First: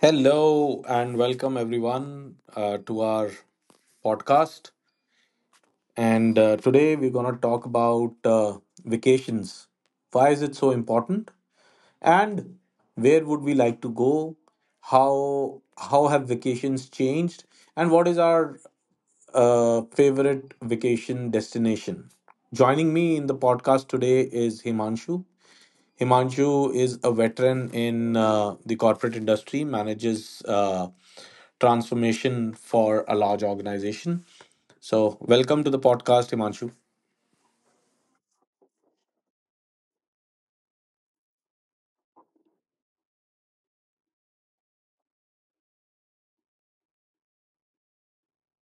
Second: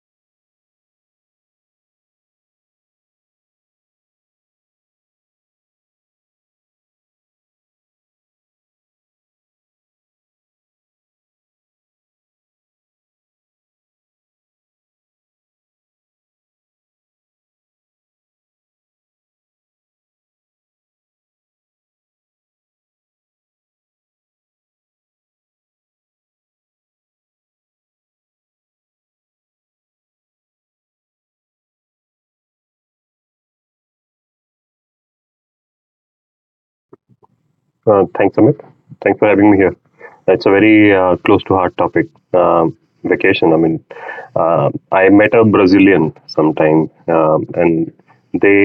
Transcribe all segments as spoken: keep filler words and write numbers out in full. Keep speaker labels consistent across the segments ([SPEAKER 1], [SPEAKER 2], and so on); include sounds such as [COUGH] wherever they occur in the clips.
[SPEAKER 1] Hello and welcome everyone, uh, to our podcast. And uh, Today we're going to talk about uh, vacations. Why is it so important? And where would we like to go? How how have vacations changed? And what is our uh, favorite vacation destination? Joining me in the podcast today is Himanshu. Himanshu is a veteran in uh, the corporate industry, manages. Uh, transformation for a large organization. So, welcome to the podcast, Himanshu.
[SPEAKER 2] Uh, thanks, Amit. Thanks for having me here. It's a very uh, close to heart topic. Um, Vacation. I mean, uh, I met a Brazilian sometime, um, and they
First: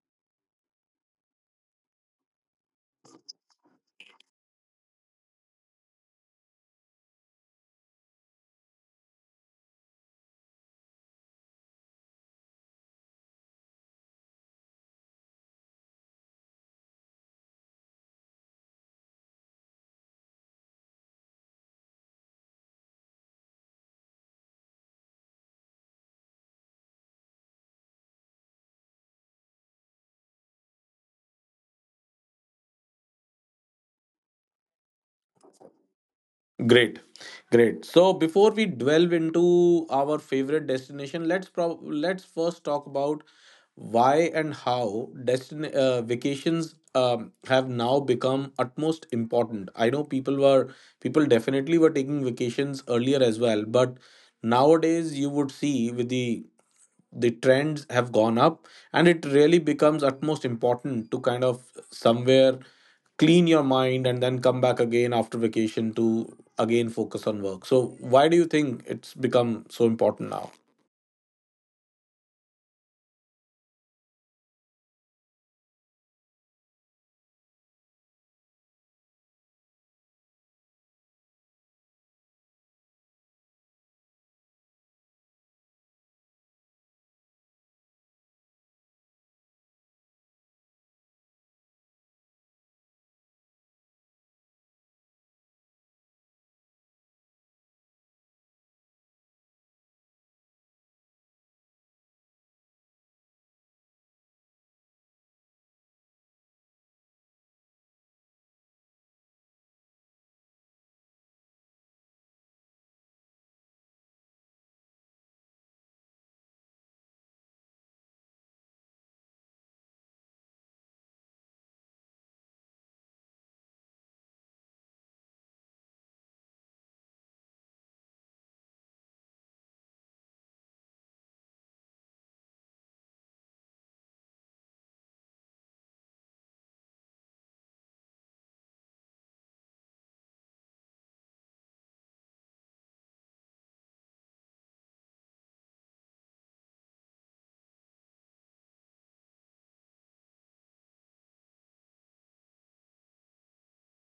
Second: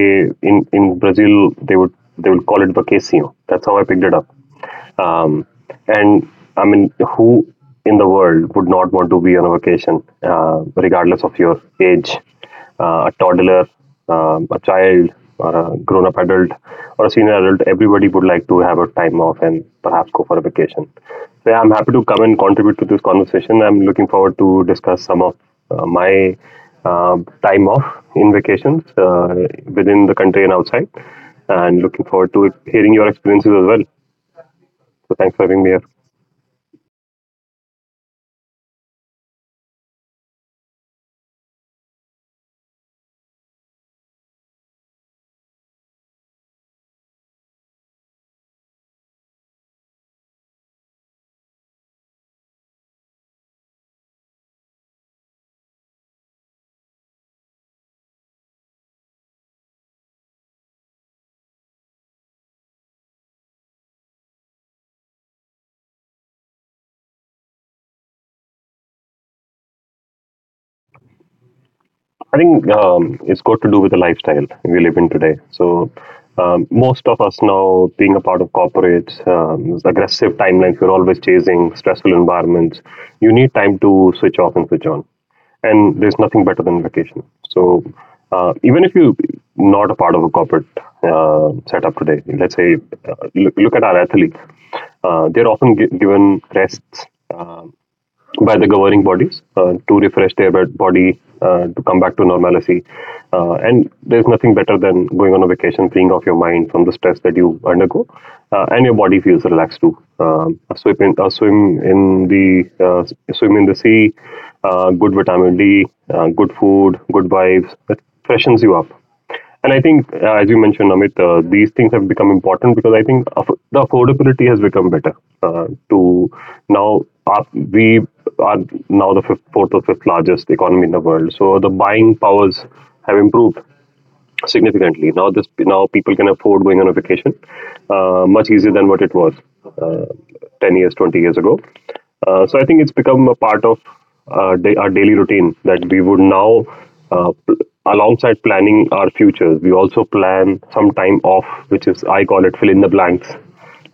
[SPEAKER 2] in in Brazil they would they would call it vacacio. That's how I picked it up. Um, and I mean, who in the world would not want to be on a vacation, uh, regardless of your age? Uh, a toddler, um, a child, or a grown up adult, or a senior adult, everybody would like to have a time off and perhaps go for a vacation. So, yeah, I'm happy to come and contribute to this conversation. I'm looking forward to discuss some of uh, my uh, time off in vacations, uh, within the country and outside, and looking forward to hearing your experiences as well. So thanks for having me here.
[SPEAKER 1] Great, great. So, before we delve into our favorite destination, let's pro- let's first talk about why and how destin- uh, vacations um, have now become utmost important. I know people were people definitely were taking vacations earlier as well, but nowadays you would see with the the trends have gone up, and it really becomes utmost important to kind of somewhere clean your mind and then come back again after vacation to again focus on work. So why do you think it's become so important now?
[SPEAKER 2] I think um, it's got to do with the lifestyle we live in today. So um, most of us now, being a part of corporates, um, those aggressive timelines, we're always chasing stressful environments. You need time to switch off and switch on, and there's nothing better than vacation. So uh, even if you're not a part of a corporate uh, setup today, let's say uh, look, look at our athletes. Uh, they're often gi- given rests um by the governing bodies uh, to refresh their body uh, to come back to normalcy. Uh, and there's nothing better than going on a vacation, freeing off your mind from the stress that you undergo, uh, and your body feels relaxed too. Um, a swim in, a swim in the uh, swim in the sea, uh, good vitamin D, uh, good food, good vibes. It freshens you up. And I think, uh, as you mentioned, Amit, uh, these things have become important because I think aff- the affordability has become better. Uh, to now, our, we are now the fifth, fourth or fifth largest economy in the world, so the buying powers have improved significantly. Now this now people can afford going on a vacation uh, much easier than what it was, uh, ten years, twenty years ago. Uh, so I think it's become a part of our, da- our daily routine that we would now, uh, pl- alongside planning our futures, we also plan some time off, which is, I call it, fill in the blanks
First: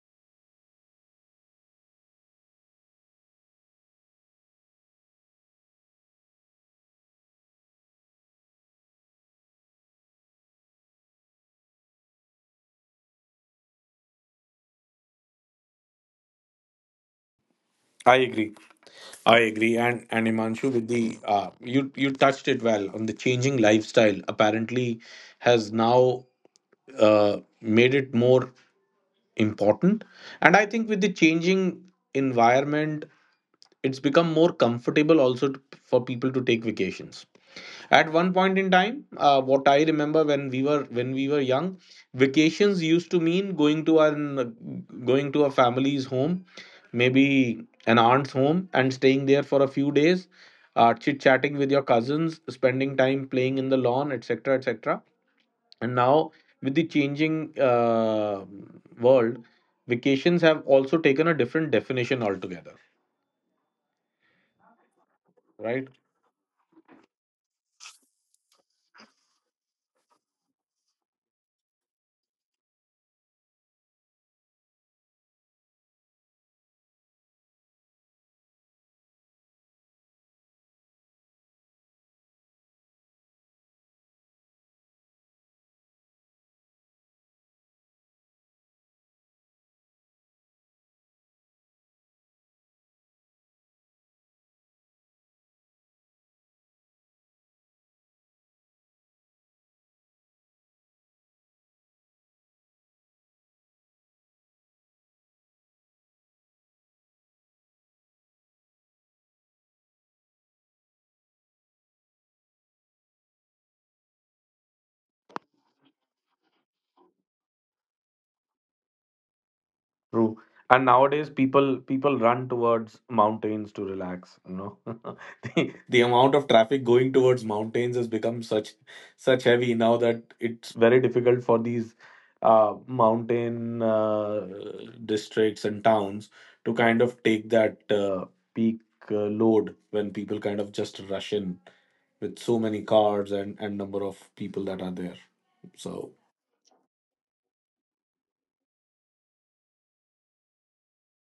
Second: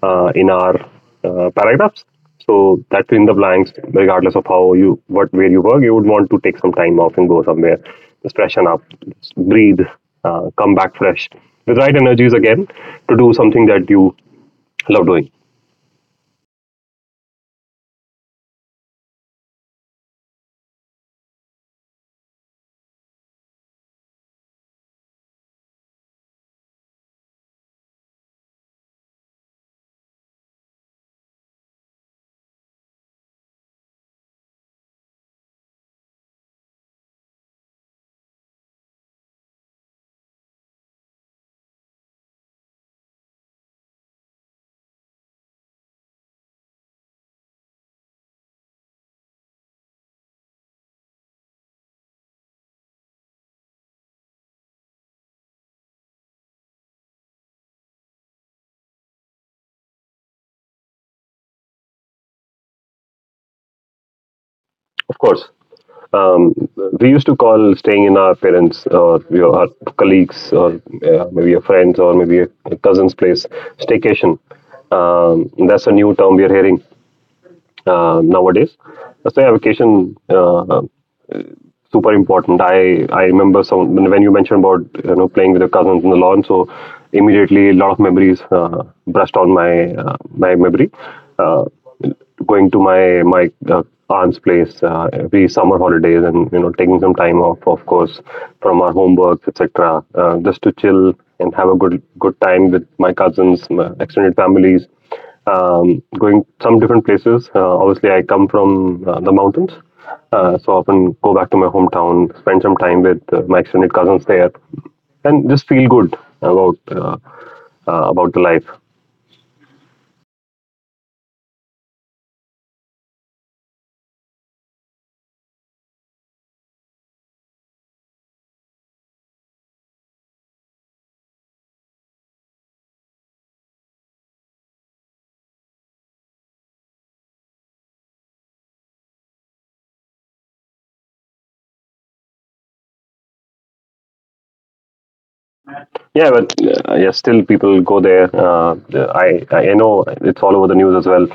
[SPEAKER 2] uh, in our uh, paragraphs. So that's, in the blanks, regardless of how you what where you work, you would want to take some time off and go somewhere, just freshen up, just breathe, uh, come back fresh with right energies again to do something that you love doing.
[SPEAKER 1] i agree I agree, and and Imanshu, with the uh, you you touched it well on the changing lifestyle. Apparently, has now uh, made it more important, and I think with the changing environment, it's become more comfortable also to, for people to take vacations at one point in time. Uh, what I remember, when we were when we were young, vacations used to mean going to an going to a family's home, maybe an aunt's home, and staying there for a few days, uh, chit chatting with your cousins, spending time playing in the lawn, etc., etc. And now, with the changing uh, world, vacations have also taken a different definition altogether.
[SPEAKER 2] Of course,
[SPEAKER 1] Right.
[SPEAKER 2] um, we used to call staying in our parents or your our colleagues or uh, maybe your friends or maybe a cousin's place staycation. Um, that's a new term we are hearing uh, nowadays. So yeah, vacation, uh, super important. I I remember some when when you mentioned about you know playing with your cousins in the lawn, so immediately a lot of memories uh, brushed on my uh, my memory. Uh, Going to my my uh, aunt's place uh, every summer holidays, and you know taking some time off, of course, from our homework, et cetera. Uh, just to chill and have a good good time with my cousins, my extended families. Um, going some different places. Uh, obviously, I come from uh, the mountains, uh, so often go back to my hometown, spend some time with uh, my extended cousins there, and just feel good about uh, uh, about the life.
[SPEAKER 1] True. And nowadays people people run towards mountains to relax, you know. [LAUGHS] The, the amount of traffic going towards mountains has become such such heavy now that it's very difficult for these uh, mountain uh, districts and towns to kind of take that uh, peak uh, load when people kind of just rush in with so many cars and and number of people that are there. So
[SPEAKER 2] Yeah, but uh, yeah, still people go there. Uh, I I know it's all over the news as well.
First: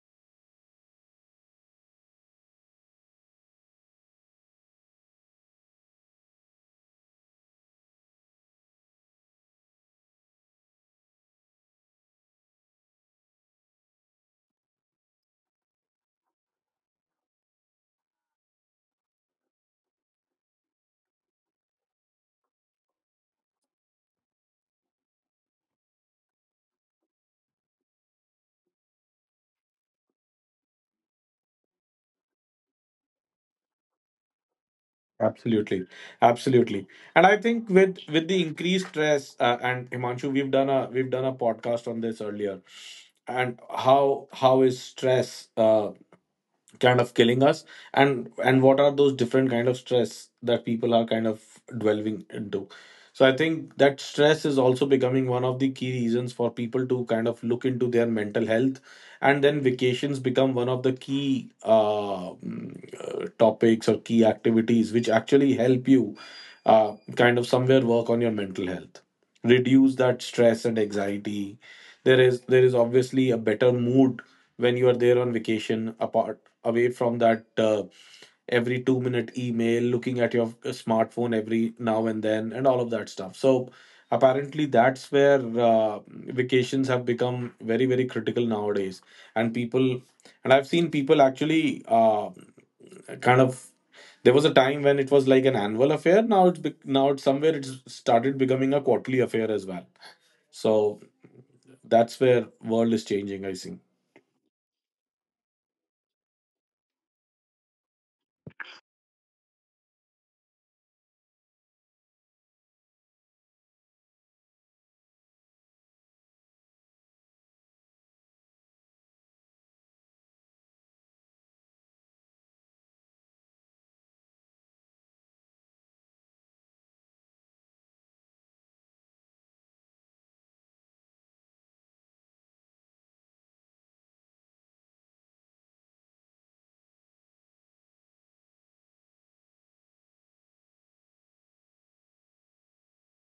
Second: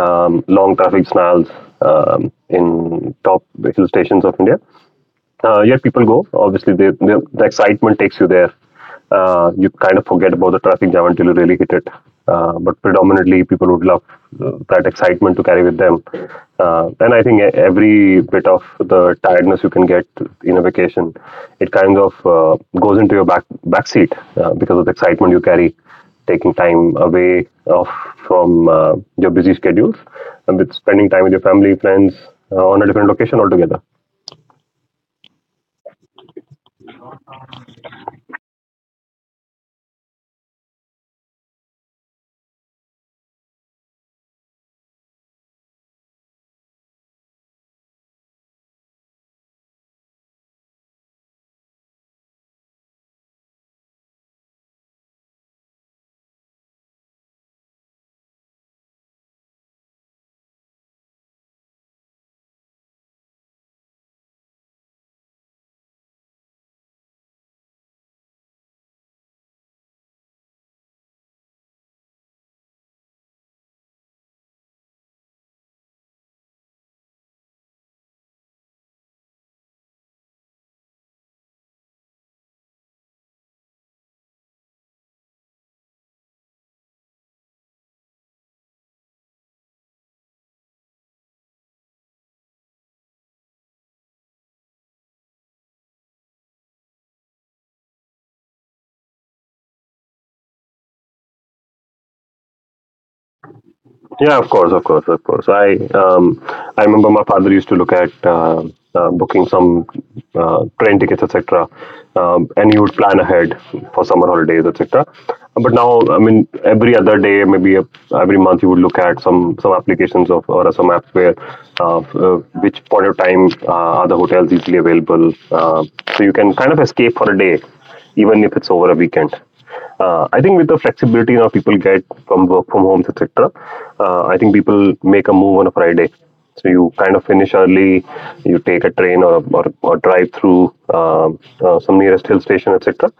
[SPEAKER 2] Um, long traffic snarls um, in top hill stations of India. Uh, yet people go. Obviously, they, they, the excitement takes you there. Uh, you kind of forget about the traffic jam until you really hit it. Uh, but predominantly, people would love uh, that excitement to carry with them. Uh, and I think, e- every bit of the tiredness you can get in a vacation, it kind of uh, goes into your back back seat uh, because of the excitement you carry, taking time away off from uh, your busy schedules and with spending time with your family, friends uh, on a different location altogether.
[SPEAKER 1] absolutely, absolutely, and I think with with the increased stress, uh, and Himanshu, we've done a we've done a podcast on this earlier, and how how is stress Uh, kind of killing us, and and what are those different kind of stress that people are kind of dwelling into. So I think that stress is also becoming one of the key reasons for people to kind of look into their mental health, and then vacations become one of the key uh, mm, uh, topics or key activities which actually help you uh, kind of somewhere work on your mental health, reduce that stress and anxiety. There is there is obviously a better mood when you are there on vacation, apart away from that uh, every two minute email, looking at your uh, smartphone every now and then, and all of that stuff. So, apparently, that's where uh, vacations have become very, very critical nowadays. And people, and I've seen people actually uh, kind of. There was a time when it was like an annual affair. Now it's bec- now it's somewhere it's started becoming a quarterly affair as well. So that's where world is changing, I think.
[SPEAKER 2] Yeah, of course, of course, of course. I um, I remember my father used to look at uh, uh, booking some uh, train tickets, et cetera. Um, and he would plan ahead for summer holidays, et cetera. But now, I mean, every other day, maybe a, every month, you would look at some some applications of or some apps where uh, uh, which point of time uh, are the hotels easily available, uh, so you can kind of escape for a day, even if it's over a weekend. Uh, I think with the flexibility now people get from work from homes, et cetera. Uh, I think people make a move on a Friday, so you kind of finish early. You take a train or or, or drive through um uh, some nearest hill station, et cetera.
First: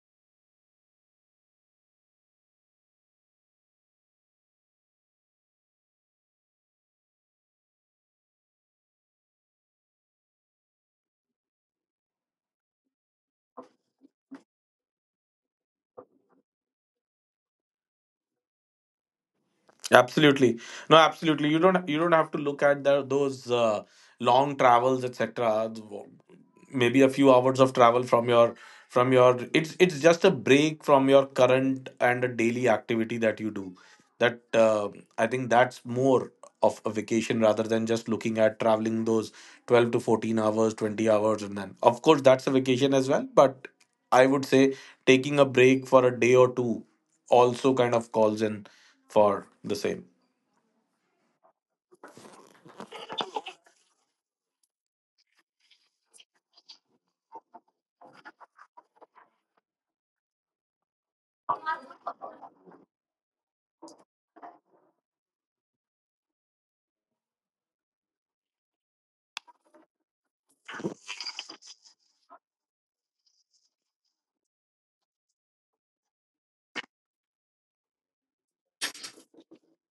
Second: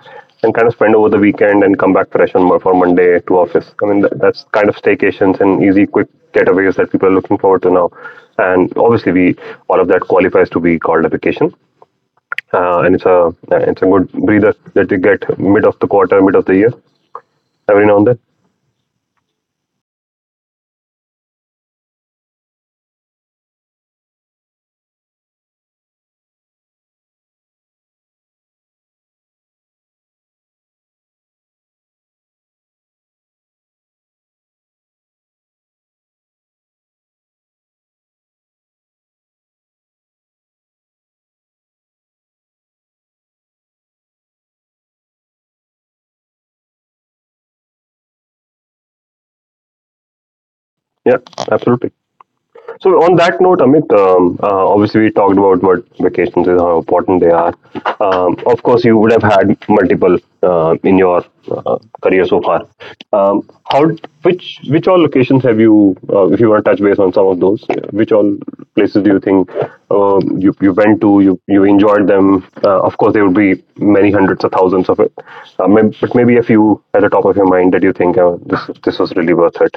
[SPEAKER 2] And kind of spend over the weekend and come back fresh on Mo- for Monday to office. I mean, that, that's kind of staycations and easy, quick getaways that people are looking forward to now. And obviously, we all of that qualifies to be called a vacation, uh, and it's a it's a good breather that you get mid of the quarter, mid of the year every now and then.
[SPEAKER 1] Absolutely. No, absolutely. You don't you don't have to look at the, those uh, long travels, et cetera. Maybe a few hours of travel from your from your, it's it's just a break from your current and a daily activity that you do. That uh, I think that's more of a vacation rather than just looking at traveling those twelve to fourteen hours, twenty hours and then. Of course that's a vacation as well, but I would say taking a break for a day or two also kind of calls in for the same.
[SPEAKER 2] Yeah, absolutely. So on that note, Amit, um, uh, obviously we talked about what vacations is, how important they are. Um, of course, you would have had multiple uh, in your uh, career so far. Um, how which which all locations have you? Uh, if you want to touch base on some of those, which all places do you think uh, you you went to? You you enjoyed them? Uh, of course, there would be many hundreds or thousands of it, uh, may- but maybe a few at the top of your mind that you think uh, this this was really worth it.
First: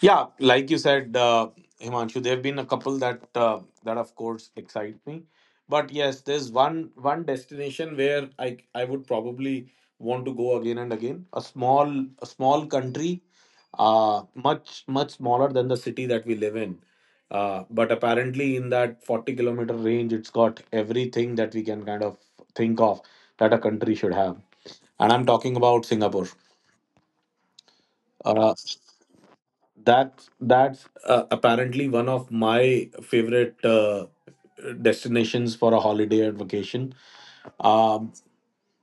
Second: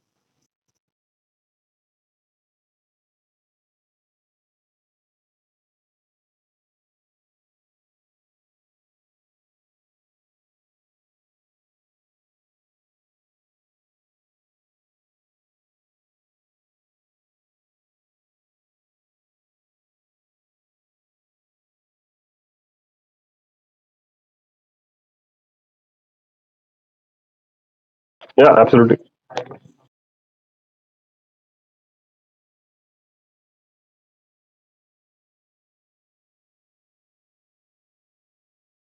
[SPEAKER 1] Yeah, like you said, uh, Himanshu, there have been a couple that uh, that of course excite me, but yes, there's one one destination where I I would probably want to go again and again. A small a small country, uh, much much smaller than the city that we live in, uh, but apparently in that forty kilometer range, it's got everything that we can kind of think of that a country should have, and I'm talking about Singapore.
[SPEAKER 2] Yeah,
[SPEAKER 1] Uh,
[SPEAKER 2] absolutely.
[SPEAKER 1] That that's uh, apparently one of my favorite uh, destinations for a holiday and vacation. Um,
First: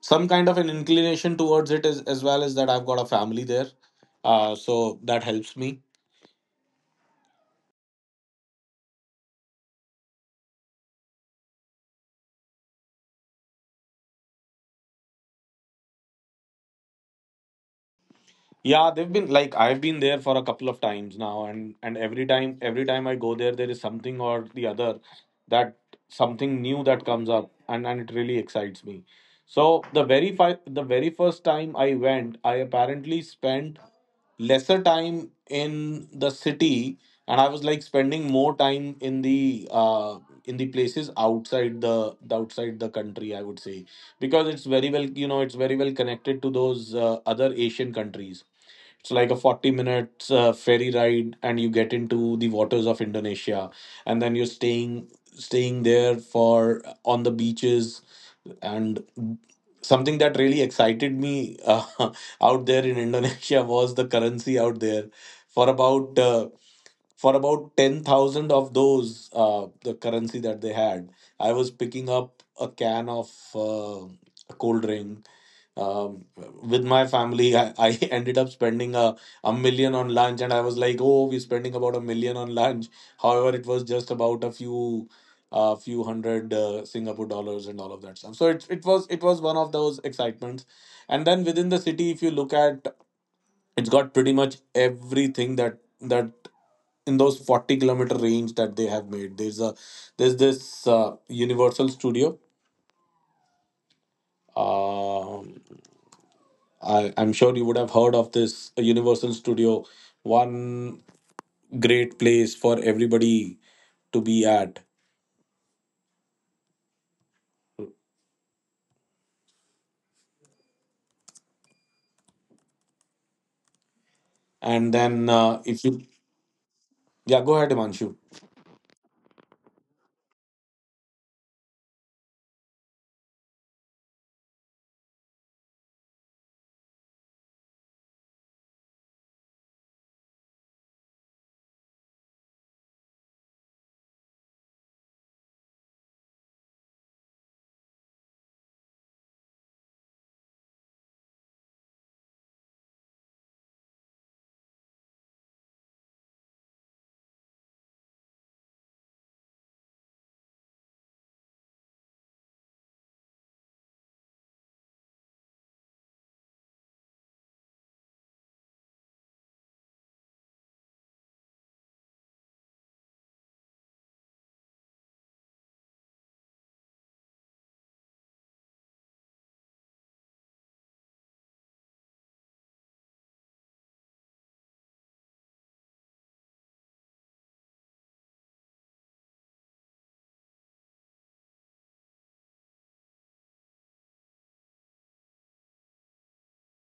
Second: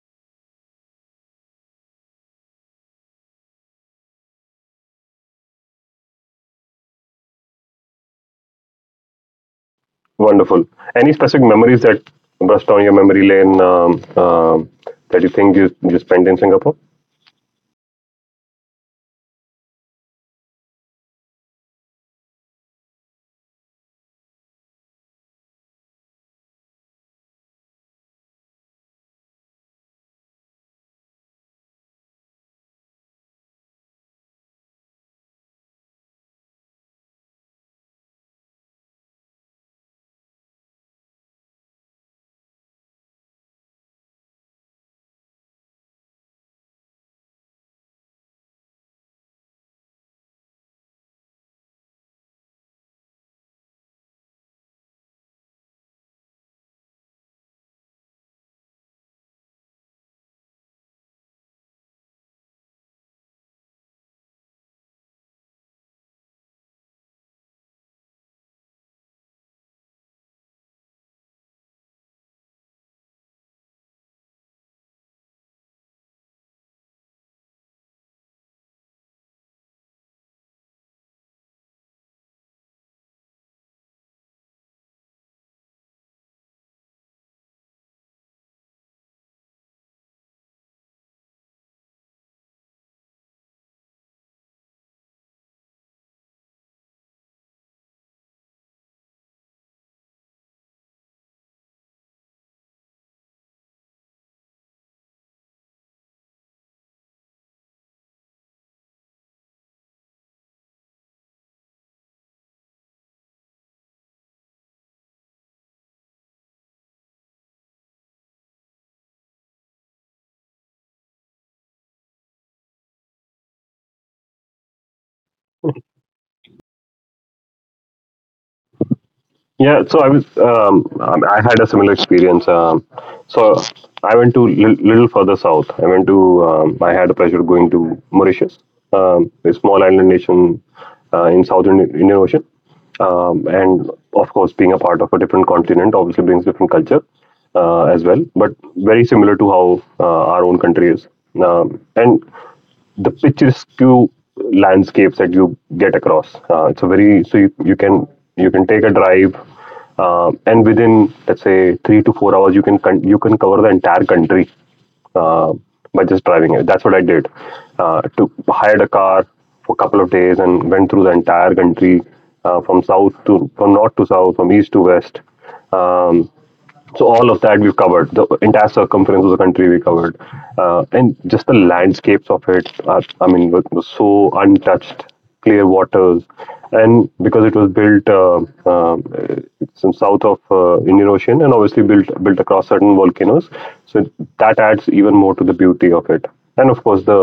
[SPEAKER 1] some kind of an inclination towards it as, as well as that I've got a family there, uh, so that helps me.
[SPEAKER 2] Wonderful. Any specific memories that burst down your memory lane um, um, that you think you, you spent in Singapore?
[SPEAKER 1] Yeah, they've been like I've been there for a couple of times now, and and every time every time I go there, there is something or the other that something new that comes up, and and it really excites me. So the very fi- the very first time I went, I apparently spent lesser time in the city, and I was like spending more time in the uh in the places outside the, the outside the country I would say, because it's very well, you know, it's very well connected to those uh, other asian countries. It's like a forty minutes uh, ferry ride, and you get into the waters of Indonesia, and then you're staying staying there for uh, on the beaches, and something that really excited me uh, [LAUGHS] out there in Indonesia [LAUGHS] was the currency out there. For about uh, for about ten thousand of those uh, the currency that they had, I was picking up a can of uh, a cold drink, um, with my family, I, I [LAUGHS] ended up spending a, a million on lunch. And I was like, oh, we're spending about a million on lunch, however it was just about a few a few hundred uh, singapore dollars and all of that stuff. So it, it was it was one of those excitements. And then within the city, if you look at, it's got pretty much everything that that in those forty kilometer range that they have made. There's a there's this uh, universal studio. um. I, I'm sure you would have heard of this uh, Universal Studio, one great place for everybody to be at. And then uh, if you, yeah, go ahead, Himanshu.
[SPEAKER 2] Yeah, so I was, um, um, I had a similar experience. Um, so I went to li- little further south. I went to, um, I had a pleasure going to Mauritius, um, a small island nation uh, in southern Indian Ocean. Um, and of course, being a part of a different continent obviously brings different culture uh, as well, but very similar to how uh, our own country is. Um, and the picturesque landscapes that you get across. Uh, it's a very so you, you can you can take a drive, uh, and within let's say three to four hours, you can con- you can cover the entire country uh, by just driving it. That's what I did. Uh, to Hired a car for a couple of days and went through the entire country uh, from south to from north to south, from east to west. Um, so all of that, we've covered the entire circumference of the country we covered, uh, and just the landscapes of it are, I mean, were- were so untouched, clear waters, and because it was built uh, uh, it's in south of uh, Indian Ocean and obviously built built across certain volcanoes, so that adds even more to the beauty of it. And of course, the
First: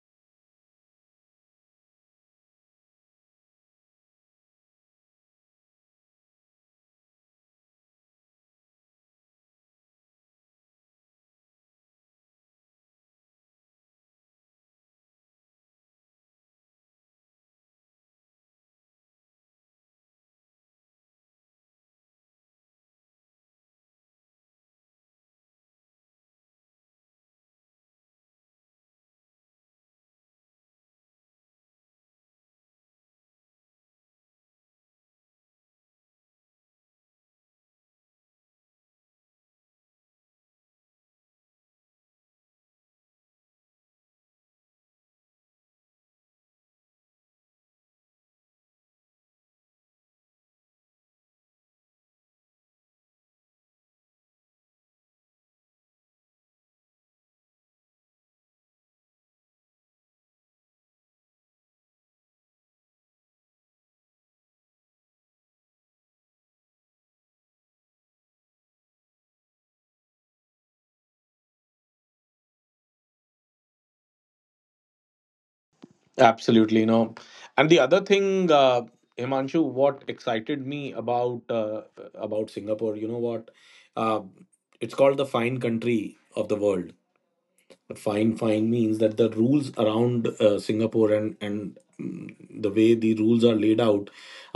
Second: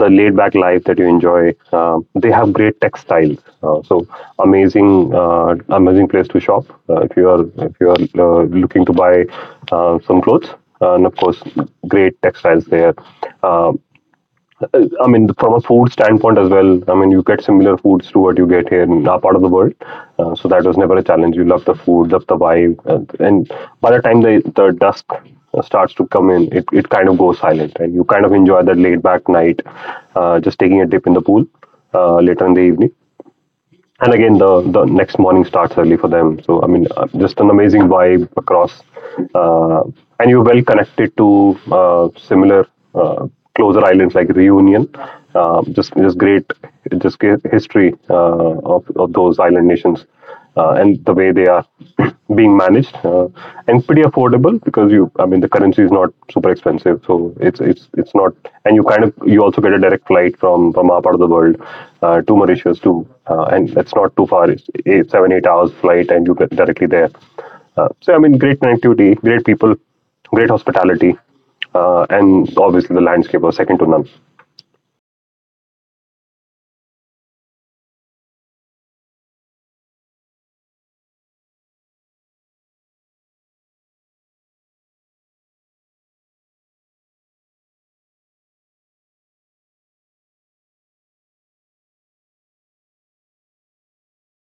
[SPEAKER 2] the laid back life that you enjoy. Um, they have great textiles, uh, so amazing, uh, amazing place to shop uh, if you are if you are uh, looking to buy uh, some clothes. And of course, great textiles there. Uh, well, I mean, from a food standpoint as well, I mean, you get similar foods to what you get here in our part of the world. Uh, so that was never a challenge. You love the food, love the vibe. And, and by the time the, the dusk uh, starts to come in, it, it kind of goes silent. And you kind of enjoy that laid back night, uh, just taking a dip in the pool uh, later in the evening. And again, the the next morning starts early for them. So I mean, uh, just an amazing vibe across. uh, and you're well connected to uh, similar, uh, closer islands like Reunion. um, just just great, just great history uh, of, of those island nations, uh, and the way they are [CLEARS THROAT] being managed, uh, and pretty affordable because you, I mean, the currency is not super expensive, so it's it's it's not. And you kind of, you also get a direct flight from from our part of the world, uh, to Mauritius, to uh, and that's not too far. It's eight, seven eight hours flight, and you get directly there. Uh, so I mean, great connectivity, great people, great hospitality, uh, and obviously the landscape was second to none.
[SPEAKER 1] Absolutely, no. And the other thing, uh, Himanshu, what excited me about uh, about Singapore, you know what? Uh, it's called the fine country of the world. Fine fine means that the rules around uh, singapore and and mm, the way the rules are laid out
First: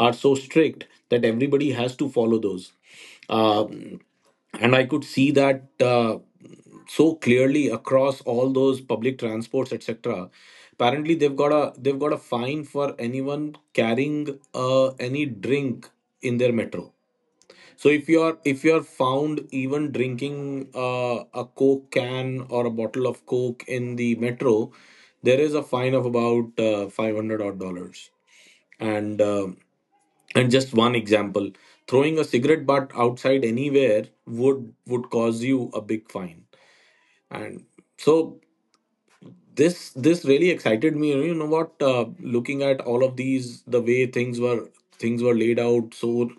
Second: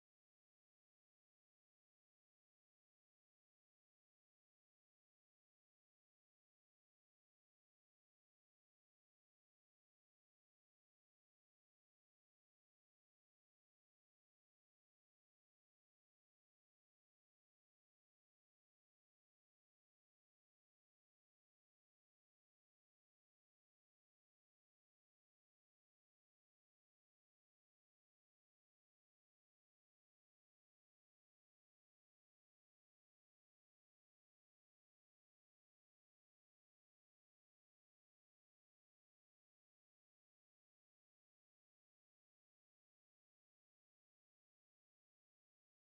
[SPEAKER 1] are so strict that everybody has to follow those, uh, and I could see that uh, so clearly across all those public transports, etc. Apparently they've got a they've got a fine for anyone carrying uh, any drink in their metro. So if you are if you are found even drinking uh, a coke can or a bottle of coke in the metro, there is a fine of about uh, five hundred odd dollars. And um and just one example, throwing a cigarette butt outside anywhere would would cause you a big fine. And so this this really excited me, you know what, uh, looking at all of these, the way things were things were laid out so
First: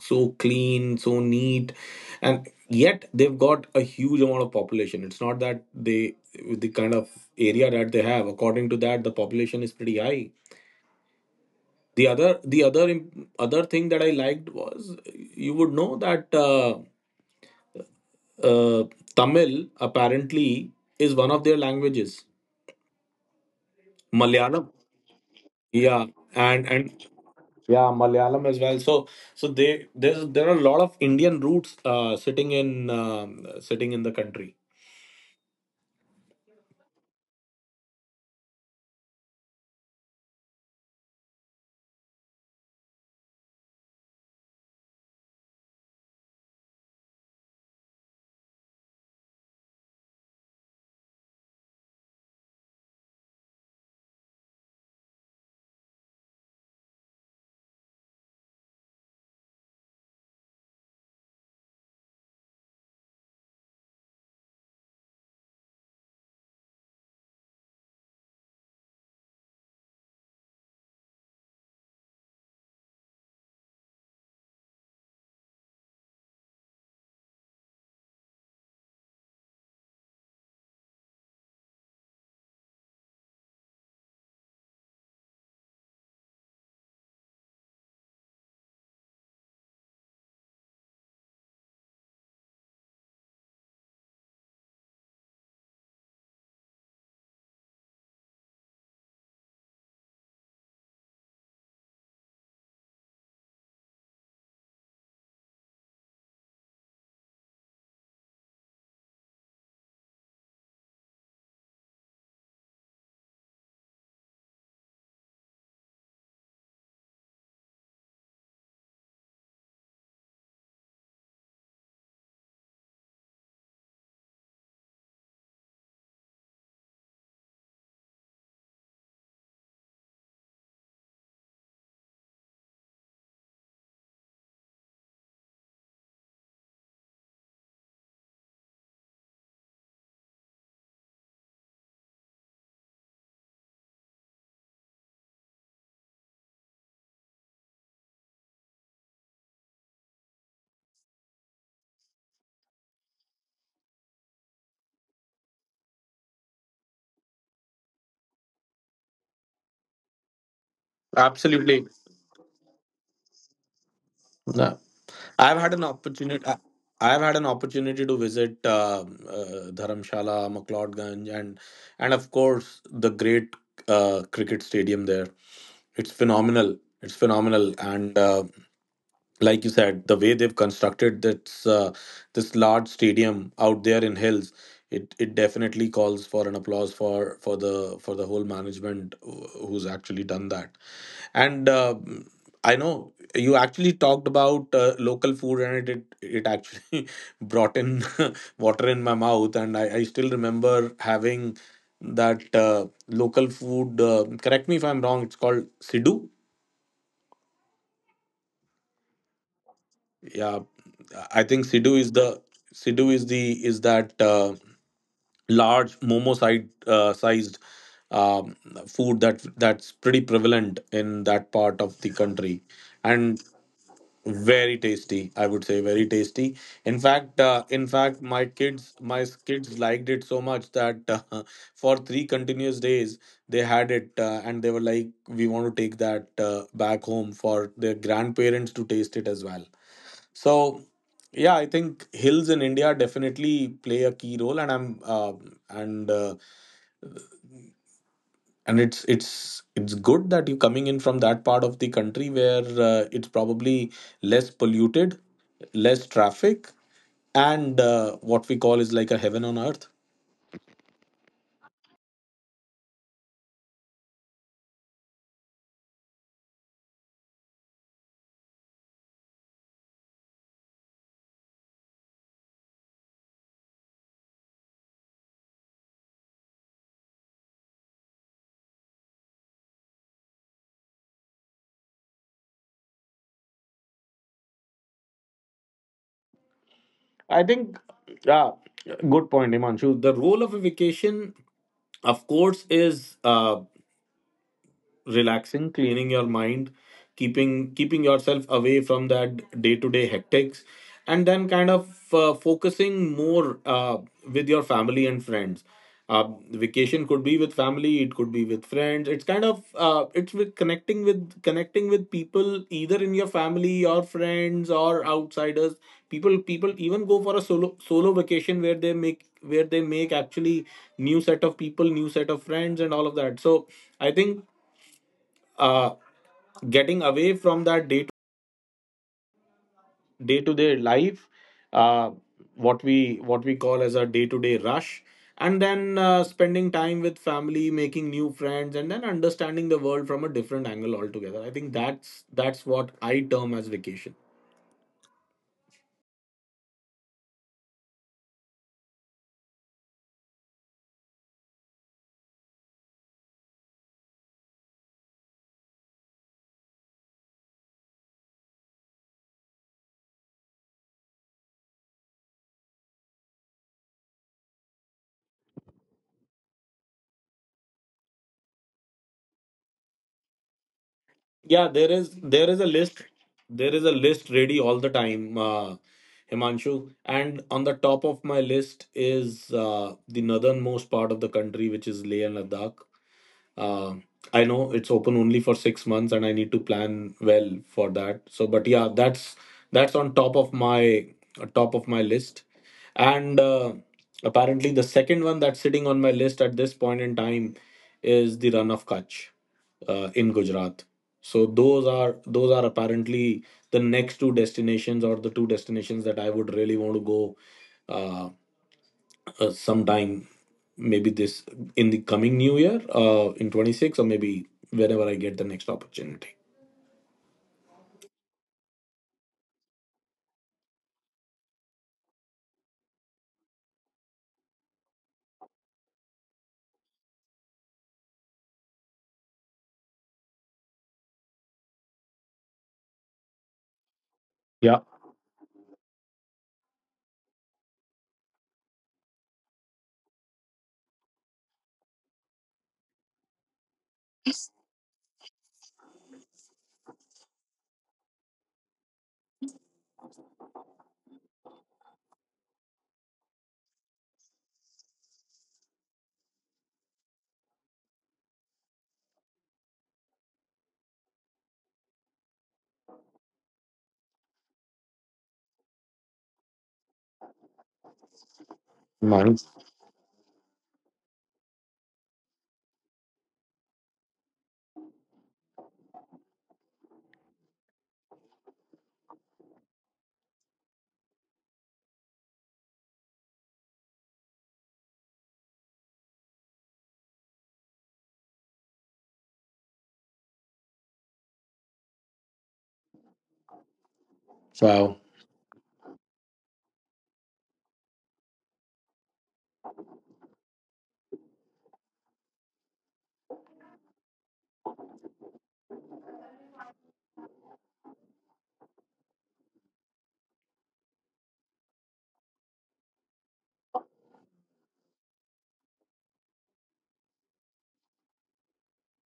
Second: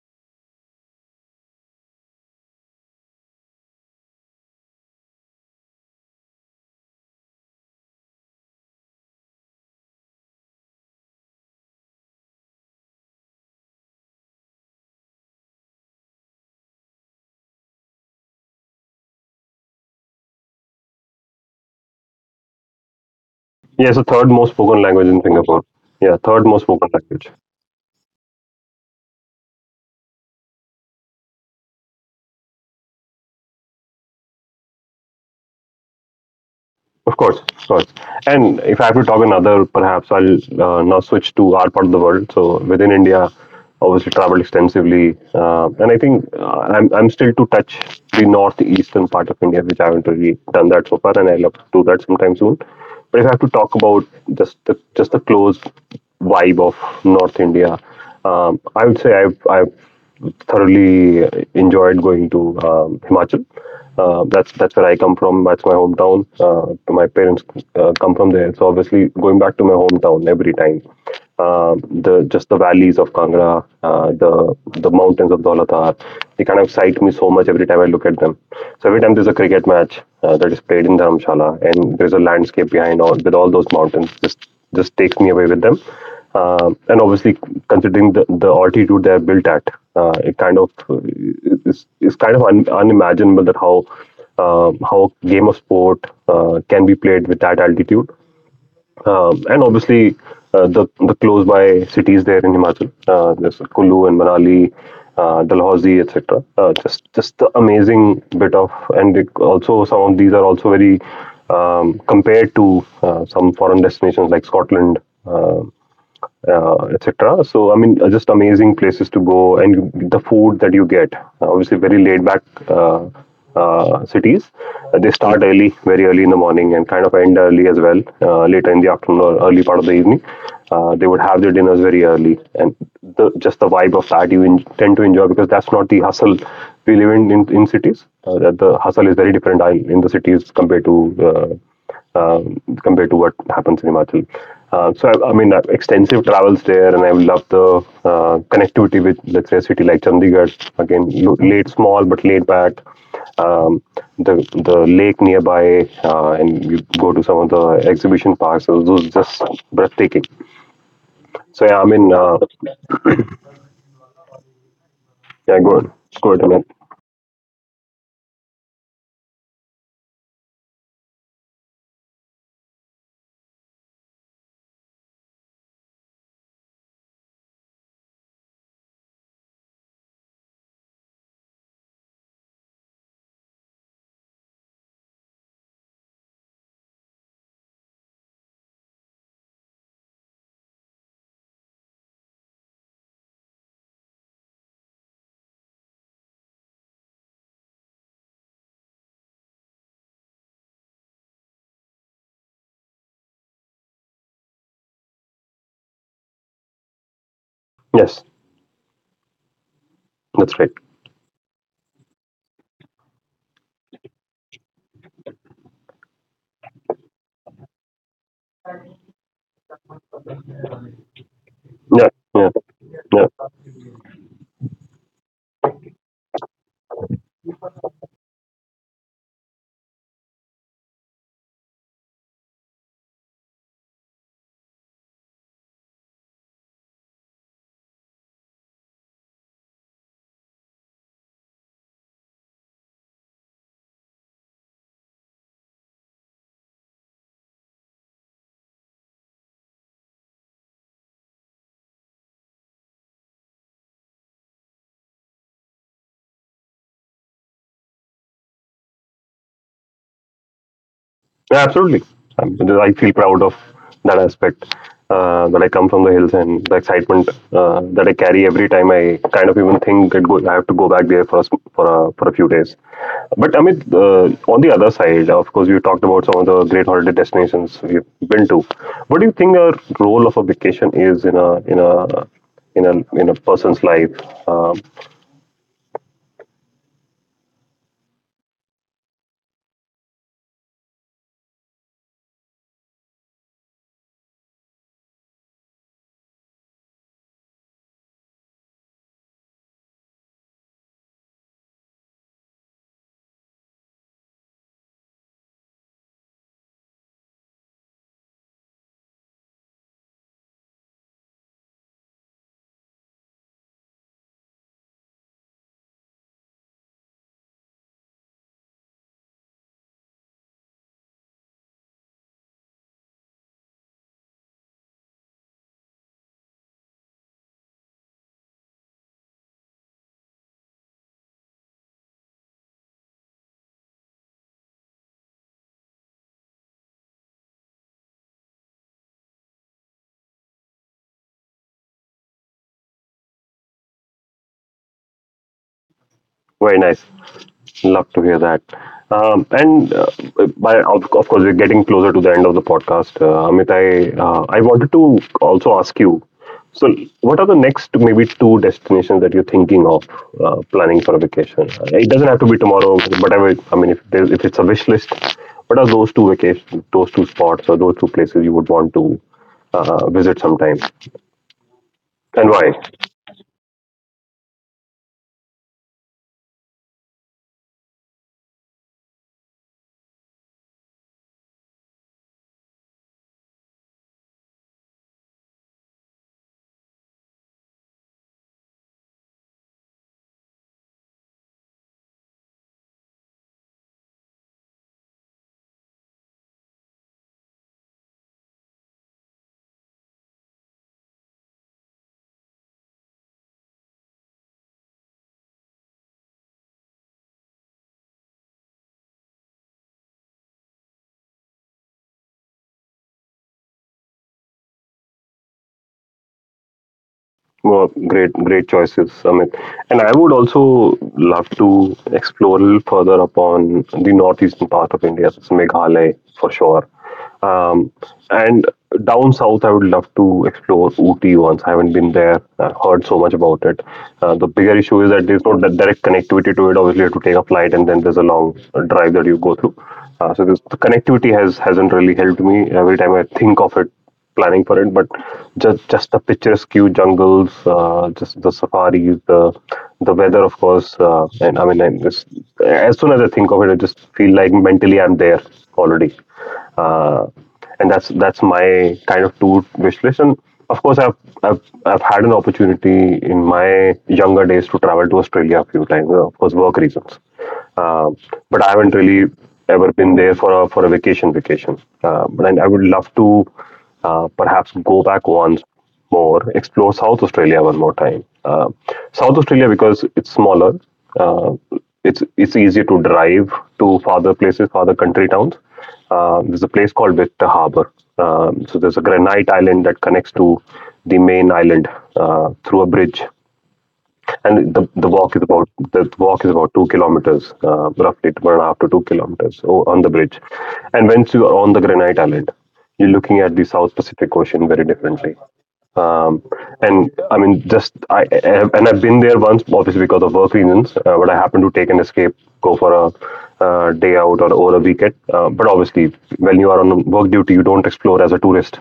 [SPEAKER 1] so clean so neat, and yet they've got a huge amount of population. It's not that they with the kind of area that they have, according to that the population is pretty high. The other the other im- other thing that I liked was, you would know that uh, uh, tamil apparently is one of their languages.
[SPEAKER 2] Yes, the third
[SPEAKER 1] Malayalam.
[SPEAKER 2] most spoken language in Singapore.
[SPEAKER 1] Yeah.
[SPEAKER 2] Yeah,
[SPEAKER 1] and
[SPEAKER 2] third most
[SPEAKER 1] and
[SPEAKER 2] spoken language.
[SPEAKER 1] Yeah, Malayalam as well. So, so they there's there are a lot of Indian roots uh, sitting in um, sitting in the country.
[SPEAKER 2] Of course, of course. And if I have to talk another, perhaps I'll uh, now switch to our part of the world. So within India, obviously traveled extensively, uh, and I think uh, I'm I'm still to touch the northeastern part of India, which I haven't really done that so far, and I love to do that sometime soon. But if I have to talk about just the just the close vibe of North India, um, I would say I've I've thoroughly enjoyed going to um, Himachal. Uh, that's that's where I come from. That's my hometown. Uh, my parents uh, come from there, so obviously going back to my hometown every time. Um the, just the valleys of Kangra, uh, the the mountains of Dholathar, they kind of excite me so much every time I look at them. So every time there's a cricket match uh, that is played in Dharamshala, and there's a landscape behind all with all those mountains, just just takes me away with them. Um, and obviously, considering the, the altitude they're built at, uh, it kind of uh, is is kind of un, unimaginable that how uh, how a game of sport uh, can be played with that altitude. Um, and obviously, uh, the the close by cities there in Himachal, uh, there's Kulu and Manali, uh, Dalhousie, et cetera. Uh, just just the amazing bit of, and it also some of these are also very um, compared to uh, some foreign destinations like Scotland. Uh, uh, et cetera. So I mean, uh, just amazing places to go, and you, the food that you get. Uh, Obviously, very laid back uh, uh, cities. Uh, They start early, very early in the morning, and kind of end early as well, uh, later in the afternoon or early part of the evening. Uh, they would have their dinners very early, and the, just the vibe of that you in, tend to enjoy because that's not the hustle we live in in, in cities. Uh, that the hustle is very different I- in the cities compared to uh, um, compared to what happens in Himachal. Uh, so I, I mean, I've extensive travels there, and I love the uh, connectivity with, let's say, a city like Chandigarh. Again, lo- laid small but laid back. Um, the the lake nearby, uh, and you go to some of the exhibition parks. So those are just breathtaking. So yeah, I mean,
[SPEAKER 1] Absolutely.
[SPEAKER 2] uh,
[SPEAKER 1] No.
[SPEAKER 2] yeah, go
[SPEAKER 1] I've
[SPEAKER 2] ahead,
[SPEAKER 1] had an
[SPEAKER 2] go ahead, Amit.
[SPEAKER 1] opportunity. I- I've had an opportunity to visit um uh, Dharamshala, McLeodganj, and and of course the great uh, cricket stadium there. It's phenomenal. It's phenomenal, and uh, like you said, the way they've constructed this uh, this large stadium out there in hills, it it definitely calls for an applause for for the for the whole management wh- who's actually done that. And uh, I know you actually talked about uh, local food, and it it, it actually [LAUGHS] brought in [LAUGHS] water in my mouth, and I, I still remember having that uh, local food. Uh, correct me if I'm wrong. It's called Sidhu.
[SPEAKER 2] Yes,
[SPEAKER 1] Yeah,
[SPEAKER 2] that's right.
[SPEAKER 1] I think Sidhu is the Sidhu is the is that uh, large momo side uh, sized um, food that that's pretty prevalent in that part of the
[SPEAKER 2] Yeah,
[SPEAKER 1] country.
[SPEAKER 2] yeah, yeah.
[SPEAKER 1] And very tasty, I would say, very tasty. In fact, uh, in fact, my kids my kids liked it so much that uh, [LAUGHS] for three continuous days they had it, uh, and they were like, we want to take that uh, back home for their grandparents to taste it as well. So, yeah, I think hills in India definitely play a key role, and I'm uh, and uh, and it's it's it's good that you're coming in from that part of the country where uh, it's probably less polluted, less traffic, and uh, what we call is like a heaven on earth.
[SPEAKER 2] Yeah, absolutely. Um, I feel proud of that aspect uh, that I come from the hills and the excitement uh, that I carry every time I kind of even think that go, I have to go back there for a, s- for a, for a few days. But Amit, uh, on the other side, of course, you talked about some of the great holiday destinations we've been to. What do you think the role of a vacation is in a in a in a in a person's life? Um,
[SPEAKER 1] I think, yeah, good point, Himanshu. The role of a vacation, of course, is uh, relaxing, cleaning your mind, keeping keeping yourself away from that day to day hectics, and then kind of uh, focusing more uh, with your family and friends. uh, Vacation could be with family, it could be with friends. It's kind of uh, it's with connecting with connecting with people either in your family or friends or outsiders. People people even go for a solo solo vacation where they make where they make actually new set of people, new set of friends and all of that. So I think, uh, getting away from that day to day to day life, uh, what we what we call as a day to day rush, and then uh, spending time with family, making new friends, and then understanding the world from a different angle altogether. I think that's that's what I term as vacation.
[SPEAKER 2] very nice. Love to hear that. Um, and uh, by, of, of course, we're getting closer to the end of the podcast. Uh, Amit, I, uh, I wanted to also ask you, so, what are the next maybe two destinations that you're thinking of uh, planning for a vacation? It doesn't have to be tomorrow, whatever. I mean, if, there's, if it's a wish list, what are those two vacation, those two spots or those two places you would want to uh, visit sometime,
[SPEAKER 1] Yeah, there is there
[SPEAKER 2] and
[SPEAKER 1] is a
[SPEAKER 2] why?
[SPEAKER 1] list, there is a list ready all the time. Uh, Himanshu. And on the top of my list is uh, the northernmost part of the country, which is Leh and Ladakh. Um I know it's open only for six months, and I need to plan well for that. So, but yeah, that's that's on top of my top of my list. And uh, apparently, the second one that's sitting on my list at this point in time is the Run of Kutch uh, in Gujarat. So those are those are apparently the next two destinations or the two destinations that I would really want to go uh, uh, sometime, maybe this in the coming new year uh, in twenty-six, or maybe whenever I get the next opportunity.
[SPEAKER 2] Well, great, great choices, Amit. And I would also love to explore a little further upon the northeastern part of India, that's Meghalaya for sure. Um, and down south, I would love to explore Ooty once. I haven't been there. I've heard so much about it. Uh, the
[SPEAKER 1] Yeah,
[SPEAKER 2] bigger issue is that there's no di- direct connectivity to it. Obviously, you have to take a flight, and then there's a long drive that you go through. Uh, so this, the connectivity has hasn't really helped me. Every time I think of it, planning for it, but just just the picturesque jungles, uh, just the safaris, the the weather, of course, uh, and I mean, and it's, as soon as I think of it, I just feel like mentally I'm there already, uh, and that's that's my kind of tour wish list. And of course, I've I've I've had an opportunity in my younger days to travel to Australia a few times, uh, of course, work reasons.
[SPEAKER 1] nice.
[SPEAKER 2] Um but I haven't really ever been there for a for a vacation vacation. Uh, but I, I would love to uh, perhaps go back once more, explore South Australia one more time. Uh, South Australia because it's smaller, uh, it's it's easier to drive to farther places, farther country towns. Uh, there's a place called Victor Harbour. Um, so there's a granite island that connects to the main island uh, through a bridge.
[SPEAKER 1] Wow.
[SPEAKER 2] And the, the walk is about the walk is about two kilometers, uh, roughly one and a half to two kilometers o- on the bridge. And once you are on the Granite Island, you're looking at the South Pacific Ocean very differently. Um, and I mean, just I and I've been there once, obviously because of work reasons. Uh, but I happened to take an escape, go for a uh, day out or over a weekend. Uh, but obviously, when you are on work duty, you don't explore as a tourist.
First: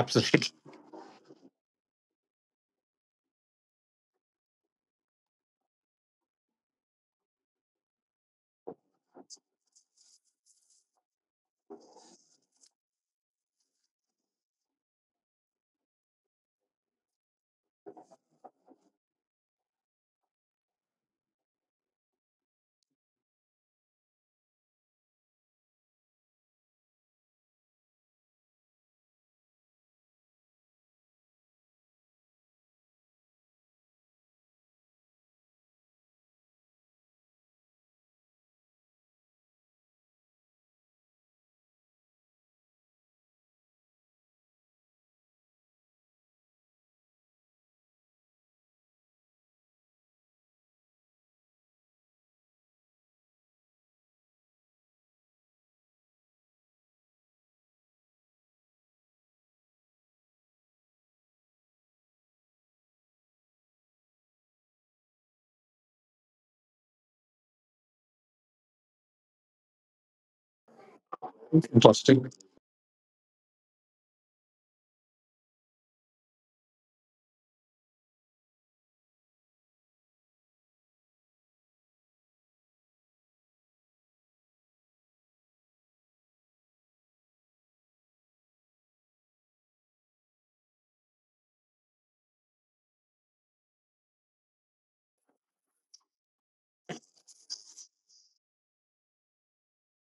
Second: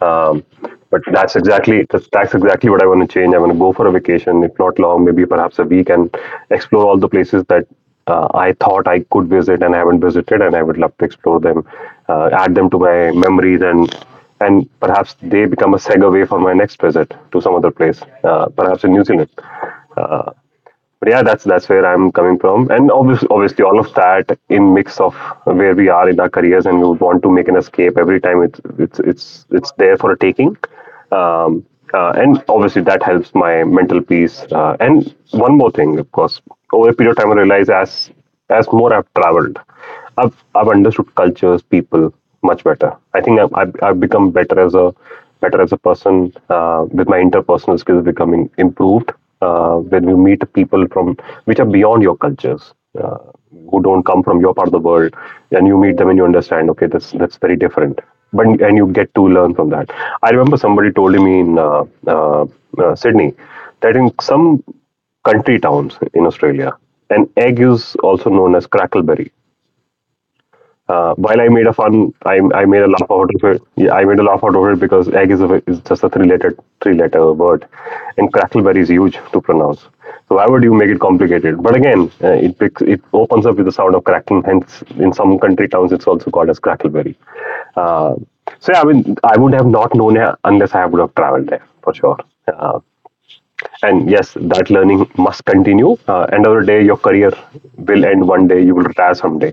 [SPEAKER 2] Um, but that's exactly that's, that's exactly what I want to change. I want to go for a vacation, if not long, maybe perhaps a week, and explore all the places that uh, I thought I could visit and haven't visited, and I would love to explore them, uh, add them to my memories, and and perhaps they become a segue for my next visit to some other place, uh, perhaps in New Zealand. But yeah, that's that's where I'm coming from, and obviously, obviously all of that in mix of where we are in our careers, and we would want to make an escape every time it's it's it's it's there for a taking. Um, uh, and obviously that helps my mental peace. Uh, and one more thing, of course, over a period of time, I realize as as more I've traveled, I've I've understood cultures, people much better. I think I've I've, I've become better as a better as a person uh, with my interpersonal skills becoming improved uh, when you meet people from which are beyond your cultures. Uh, who don't come from your part of the world, and you meet them and you understand, okay, that's that's very different, but, and you get to learn from that. I remember somebody told me in uh, uh, uh, Sydney that in some country towns in Australia. And egg is also known as crackleberry. Uh, while I made a fun, I,
[SPEAKER 1] interesting.
[SPEAKER 2] I made a laugh out of it. Yeah, I made a laugh out of it because egg is, a, is just a three-letter three-letter word, and crackleberry is huge to pronounce. So why would you make it complicated? But again, uh, it picks, it opens up with the sound of cracking. Hence, in some country towns, it's also called as crackleberry. Uh, so yeah, I mean, I would have not known it unless I would have traveled there for sure. Uh, and yes, that learning must continue. Uh, end of the day, your career will end one day. You will retire someday,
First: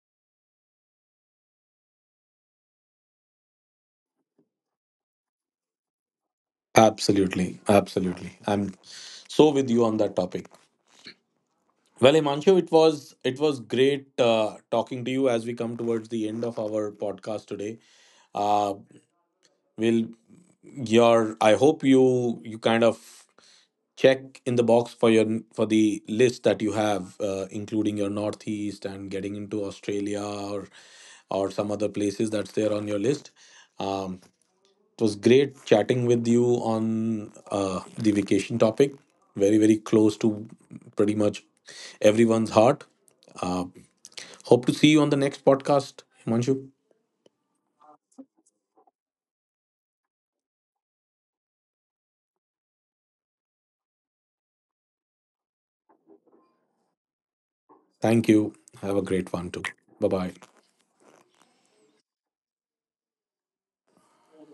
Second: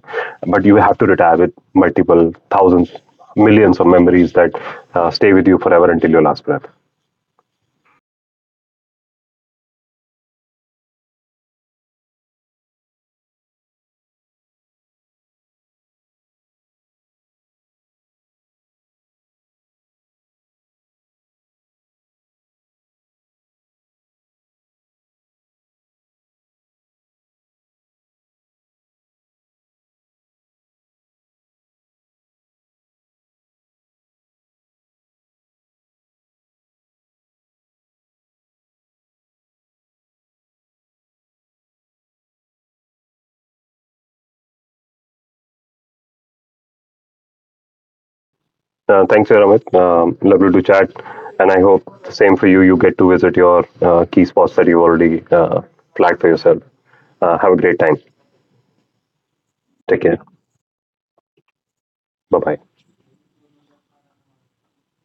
[SPEAKER 2] but you have to retire with multiple thousands, millions of memories that uh, stay with you forever until your last breath.
[SPEAKER 1] Absolutely, absolutely, I'm so with you on that topic. Well, Imanshu, it was it was great uh, talking to you. As we come towards the end of our podcast today, uh, will your, I hope you you kind of check in the box for your for the list that you have, uh, including your northeast and getting into australia or or some other places that's there on your list. um, it was great chatting with you on uh, the vacation topic, very very close to pretty much everyone's heart. uh, Hope to see you on the next podcast, Himanshu.
[SPEAKER 2] Uh, thanks here, Amit. Um, lovely to chat, and I hope the same for you. You get to visit your uh, key spots that you already uh, flagged for yourself. Uh, have a great time.
[SPEAKER 1] Thank you, have a great
[SPEAKER 2] Take
[SPEAKER 1] one too.
[SPEAKER 2] care.
[SPEAKER 1] Bye bye.
[SPEAKER 2] Bye bye.